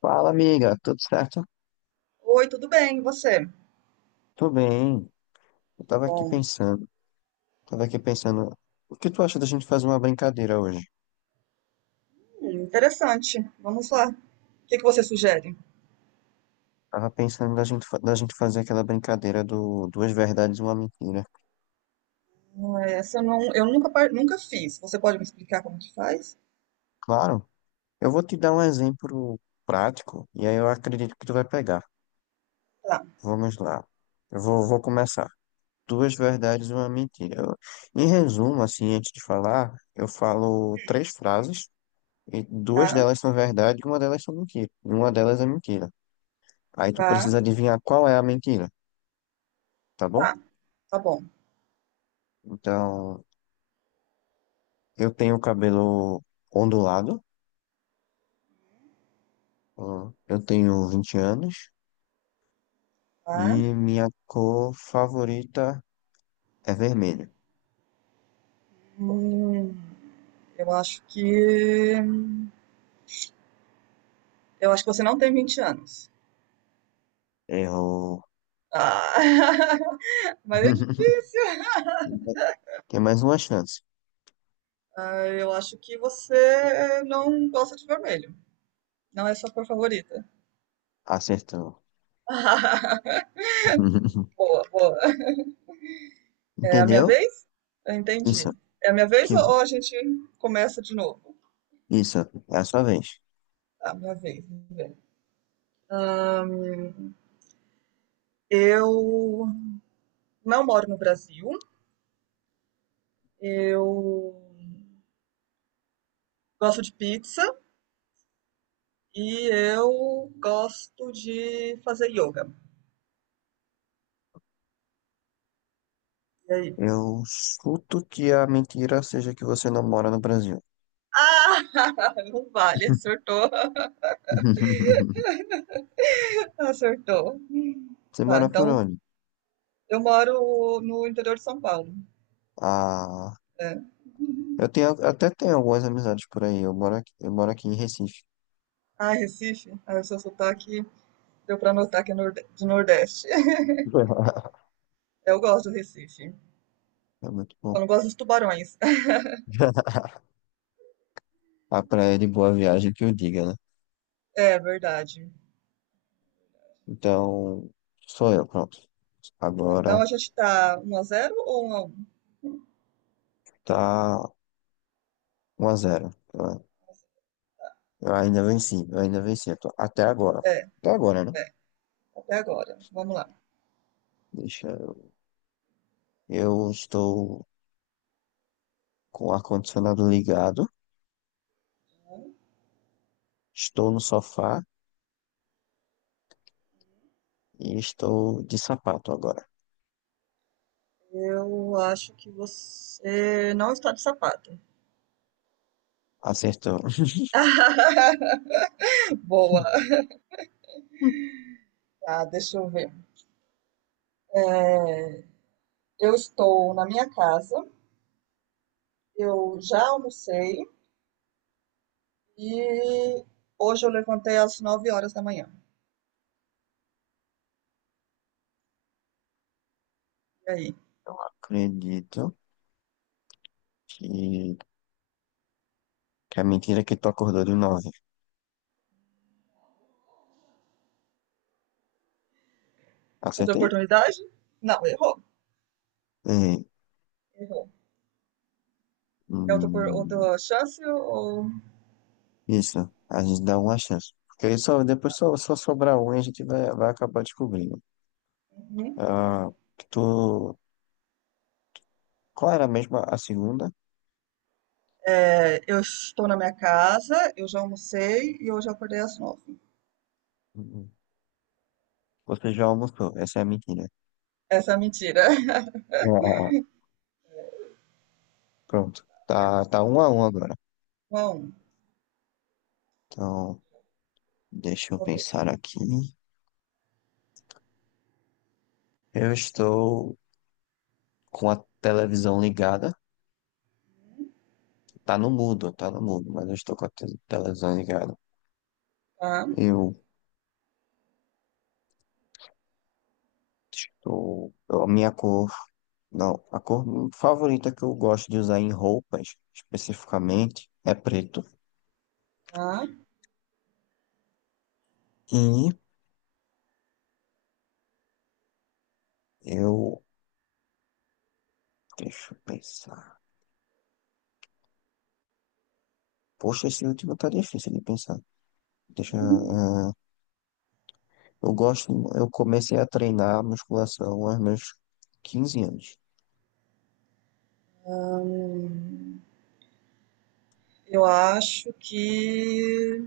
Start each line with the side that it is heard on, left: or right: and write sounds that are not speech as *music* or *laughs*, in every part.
left: Fala, amiga, tudo certo?
right: Oi, tudo bem? E você?
left: Tô bem. Eu tava aqui
right: Bom,
left: pensando, tava aqui pensando, o que tu acha da gente fazer uma brincadeira hoje?
right: interessante. Vamos lá. O que que você sugere?
left: Tava pensando da gente fazer aquela brincadeira do duas verdades e uma mentira.
right: Ah, essa eu, não, eu nunca, nunca fiz. Você pode me explicar como que faz?
left: Claro, eu vou te dar um exemplo prático e aí eu acredito que tu vai pegar.
right: Tá,
left: Vamos lá. Eu vou começar. Duas verdades e uma mentira. Em resumo, assim, antes de falar, eu falo três frases e duas
right: tá,
left: delas são verdade e uma delas são mentira. E uma delas é mentira. Aí tu
right: tá,
left: precisa adivinhar qual é a mentira, tá bom?
right: tá. Tá bom.
left: Então, eu tenho cabelo ondulado, eu tenho 20 anos
right: Tá.
left: e minha cor favorita é vermelho.
right: Hum, eu acho que. Eu acho que você não tem 20 anos.
left: Errou.
right: Ah, *laughs* mas é
left: *laughs*
right: difícil.
left: Tem mais tem mais uma chance.
right: Ah, eu acho que você não gosta de vermelho. Não é sua cor favorita.
left: Acertou.
right: *laughs*
left: *laughs*
right: Boa, boa. É a minha
left: Entendeu?
right: vez? Eu
left: Isso.
right: entendi. É a minha vez
left: Que
right: ou
left: bom.
right: ou a gente começa de novo?
left: Isso. É a sua vez.
right: Tá, minha vez. Vamos ver. Eu não moro no Brasil. Eu gosto de pizza e eu gosto de fazer yoga. E aí?
left: Eu chuto que a mentira seja que você não mora no Brasil.
right: Ah, *laughs* não vale, acertou.
left: *laughs*
right: *laughs* Acertou.
left: Você
right: Tá,
left: mora por
right: então
left: onde?
right: eu moro no interior de São Paulo.
left: Ah.
right: É.
left: Eu tenho, até tenho algumas amizades por aí. Eu moro aqui em Recife.
right: Ah, Recife. Ah, o seu sotaque deu pra notar que é de Nordeste. *laughs*
left: *laughs*
right: Eu gosto do Recife.
left: É muito bom.
right: Só não gosto dos tubarões. *laughs*
left: *laughs* A praia de Boa Viagem que eu diga, né?
right: É verdade.
left: Então, sou eu, pronto.
right: Então
left: Agora
right: a gente tá 1-0 ou um?
left: tá um a zero. Eu ainda venci, eu ainda venci.
right: X
left: Até agora.
right: 1 É,
left: Até agora, né?
right: até agora. Vamos lá.
left: Deixa eu. Eu estou com o ar-condicionado ligado, estou no sofá e estou de sapato agora.
right: Eu acho que você não está de sapato.
left: Acertou.
right: *laughs* Boa.
left: *laughs*
right: Tá, deixa eu ver. Eu estou na minha casa, eu já almocei e hoje eu levantei às 9 horas da manhã. E aí?
left: Acredito que, que a mentira que tu acordou de 9.
right: Outra
left: Acertei?
right: oportunidade? Não, errou.
left: É,
right: Errou. É outra,
left: hum,
right: outra chance ou.
left: isso, a gente dá uma chance. Porque aí só, depois só sobrar um e a gente vai acabar descobrindo.
right: Uhum.
left: Ah, tu, qual era mesmo a segunda?
right: É, eu estou na minha casa, eu já almocei e hoje eu acordei às 9.
left: Hum, Você já almoçou, essa é a mentira.
right: Essa é a mentira. *laughs*
left: Ah, pronto, tá, tá um a um agora.
right: Bom,
left: Então, deixa eu
right: sua vez.
left: pensar aqui. Eu estou com a televisão ligada. Tá no mudo, mas eu estou com a televisão ligada.
right: Tá,
left: Eu estou, a minha cor, não, a cor favorita que eu gosto de usar em roupas, especificamente, é preto.
right: tá.
left: E eu, deixa eu pensar. Poxa, esse último tá difícil de pensar. Deixa, eu comecei a treinar musculação aos meus 15 anos.
right: Hum, eu acho que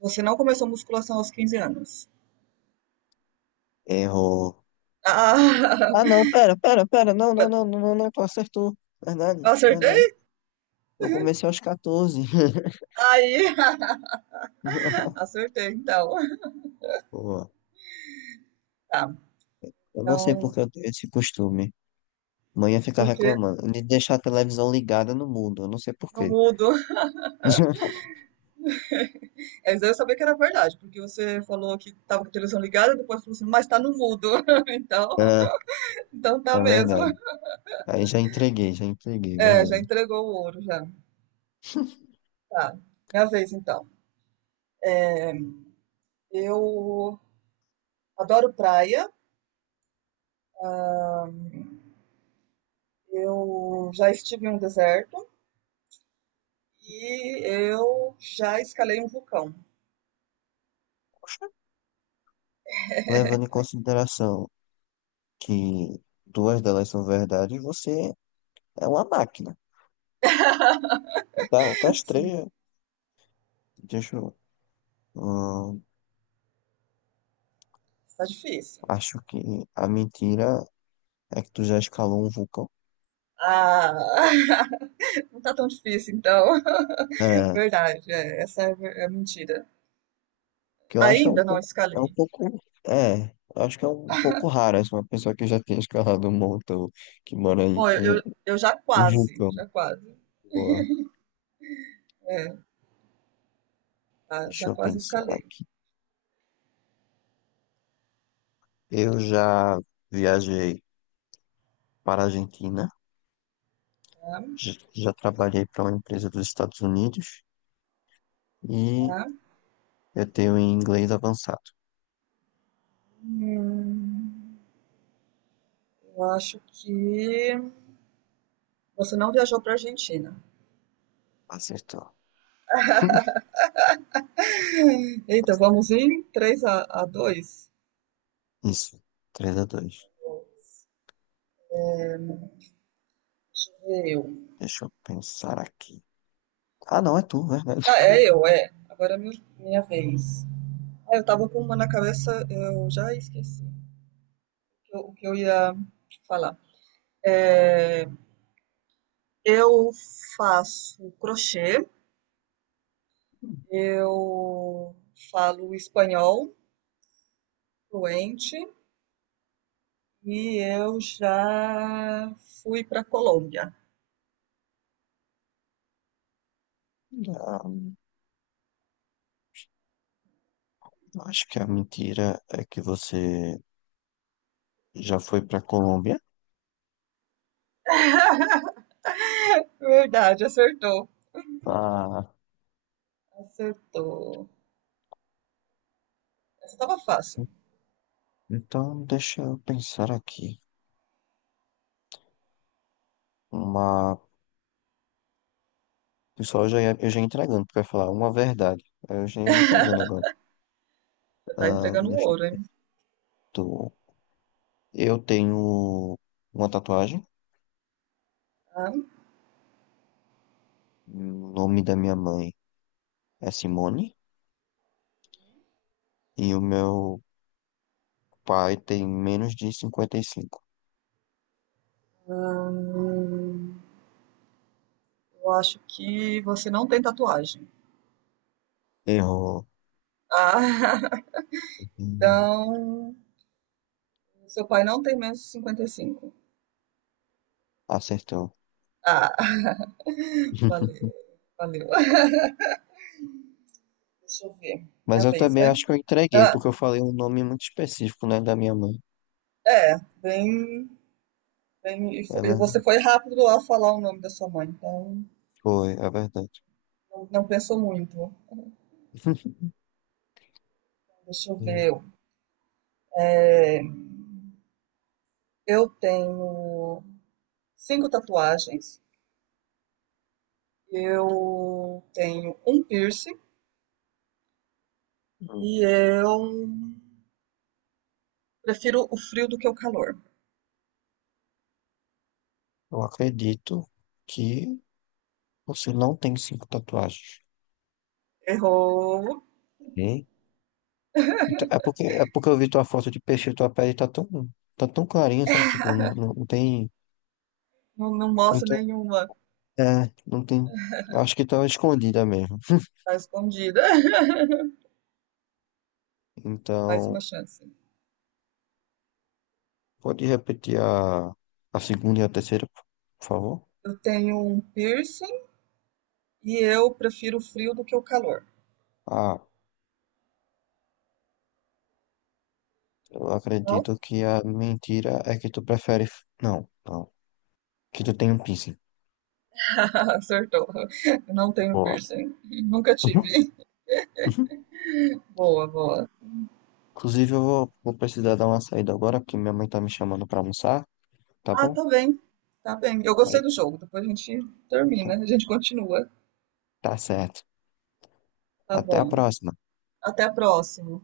right: você não começou musculação aos 15 anos.
left: Erro.
right: Ah, *laughs*
left: Ah, não, pera, pera, pera, não, não, não, não, não, não, tu acertou. Verdade, verdade.
right: acertei?
left: Eu comecei aos 14.
right: Aí, *laughs*
left: *laughs*
right: acertei, então.
left: Pô,
right: Tá.
left: eu não sei
right: Então,
left: porque eu tenho esse costume. Não ia ficar
right: o quê?
left: reclamando de deixar a televisão ligada no mundo. Eu não sei por
right: No
left: quê.
right: mudo.
left: *laughs*
right: Mas eu sabia que era verdade, porque você falou que tava com a televisão ligada, depois falou assim, mas tá no mudo. *laughs* Então,
left: É,
right: tá
left: é
right: mesmo.
left: verdade. Aí já entreguei, é
right: É, já
left: verdade.
right: entregou o ouro, já. Tá, minha vez então. Eu adoro praia, eu já estive em um deserto e eu já escalei um vulcão.
left: Poxa. Levando em consideração que duas delas são verdade, você é uma máquina.
right: *laughs*
left: Tá, tá
right: Sim,
left: estranho. Deixa eu. hum,
right: tá difícil.
left: Acho que a mentira é que tu já escalou um vulcão.
right: Ah, *laughs* não tá tão difícil então. *laughs*
left: É,
right: Verdade, é, essa é, é mentira.
left: que eu acho é um
right: Ainda não
left: pouco. É um
right: escalei.
left: pouco. É, eu acho que é um pouco raro essa uma pessoa que já tenha escalado um montão que mora em
right: Bom, eu,
left: um,
right: eu, eu já
left: um
right: quase,
left: vulcão.
right: já quase.
left: Boa,
right: É, tá,
left: deixa
right: já
left: eu
right: quase
left: pensar
right: escalei.
left: aqui. Eu já viajei para a Argentina,
right: Tá?
left: já trabalhei para uma empresa dos Estados Unidos e
right: Tá?
left: eu tenho um inglês avançado.
right: Hum, eu acho que. Você não viajou para a Argentina.
left: Acertou. *laughs*
right: Eita, vamos em 3 a 2?
left: Isso, 3 a dois.
right: Deixa eu ver eu.
left: Deixa eu pensar aqui. Ah, não, é tu, verdade.
right: Ah, é eu, é. Agora é minha vez. Ah, eu tava com uma na cabeça, eu já esqueci o que eu ia falar. Eu faço crochê, eu falo espanhol fluente e eu já fui para Colômbia.
left: Ah, *laughs* acho que a mentira é que você já foi para Colômbia.
right: Verdade, acertou.
left: Ah,
right: Acertou. Essa tava fácil.
left: então deixa eu pensar aqui. Uma. Pessoal, eu já ia entregando, pra falar uma verdade. Aí eu já ia me entregando agora.
right: Você tá
left: Ah,
right: entregando o
left: deixa
right: ouro,
left: eu...
right: hein?
left: tô- eu tenho uma tatuagem.
right: Tá.
left: O nome da minha mãe é Simone. E o meu pai tem menos de 55.
right: Hum, eu acho que você não tem tatuagem.
left: Errou.
right: Ah, *laughs*
left: Hum,
right: então, seu pai não tem menos de 55.
left: Acertou.
right: Ah, *laughs* valeu,
left: *laughs*
right: valeu. Deixa eu ver.
left: Mas
right: Minha
left: eu
right: vez,
left: também
right: né?
left: acho que eu entreguei,
right: Ah,
left: porque eu falei um nome muito específico, né, da minha mãe.
right: é, bem, bem. E
left: É
right: fo- e você
left: verdade.
right: foi rápido ao falar o nome da sua mãe, então
left: Foi, é verdade.
right: não, não pensou muito.
left: *laughs*
right: Deixa eu
left: E,
right: ver. Eu tenho cinco tatuagens, eu tenho um piercing
left: hum,
right: e eu prefiro o frio do que o calor.
left: eu acredito que você não tem cinco tatuagens.
right: Errou.
left: Ok? Então, é porque, eu vi tua foto de peixe, tua pele tá tão clarinha, sabe? Tipo, não, não, não tem.
right: Não, não mostra
left: Então,
right: nenhuma.
left: é, não tem. Acho que tá escondida mesmo.
right: Tá escondida. *laughs* Mais uma
left: Então,
right: chance.
left: pode repetir a segunda e a terceira, por favor?
right: Eu tenho um piercing e eu prefiro o frio do que o calor.
left: Ah, eu
right: Qual?
left: acredito que a mentira é que tu prefere. Não, não. Que tu tem um piercing.
right: *laughs* Acertou. Eu não tenho
left: Boa.
right: piercing. Nunca
left: Uhum,
right: tive.
left: uhum.
right: Boa, boa.
left: Inclusive, eu vou precisar dar uma saída agora, porque minha mãe tá me chamando pra almoçar, tá
right: Ah,
left: bom?
right: tá bem. Tá bem. Eu gostei
left: Aí,
right: do jogo. Depois a gente
left: então,
right: termina. A gente continua.
left: tá certo.
right: Tá
left: Até a
right: bom.
left: próxima.
right: Até a próxima.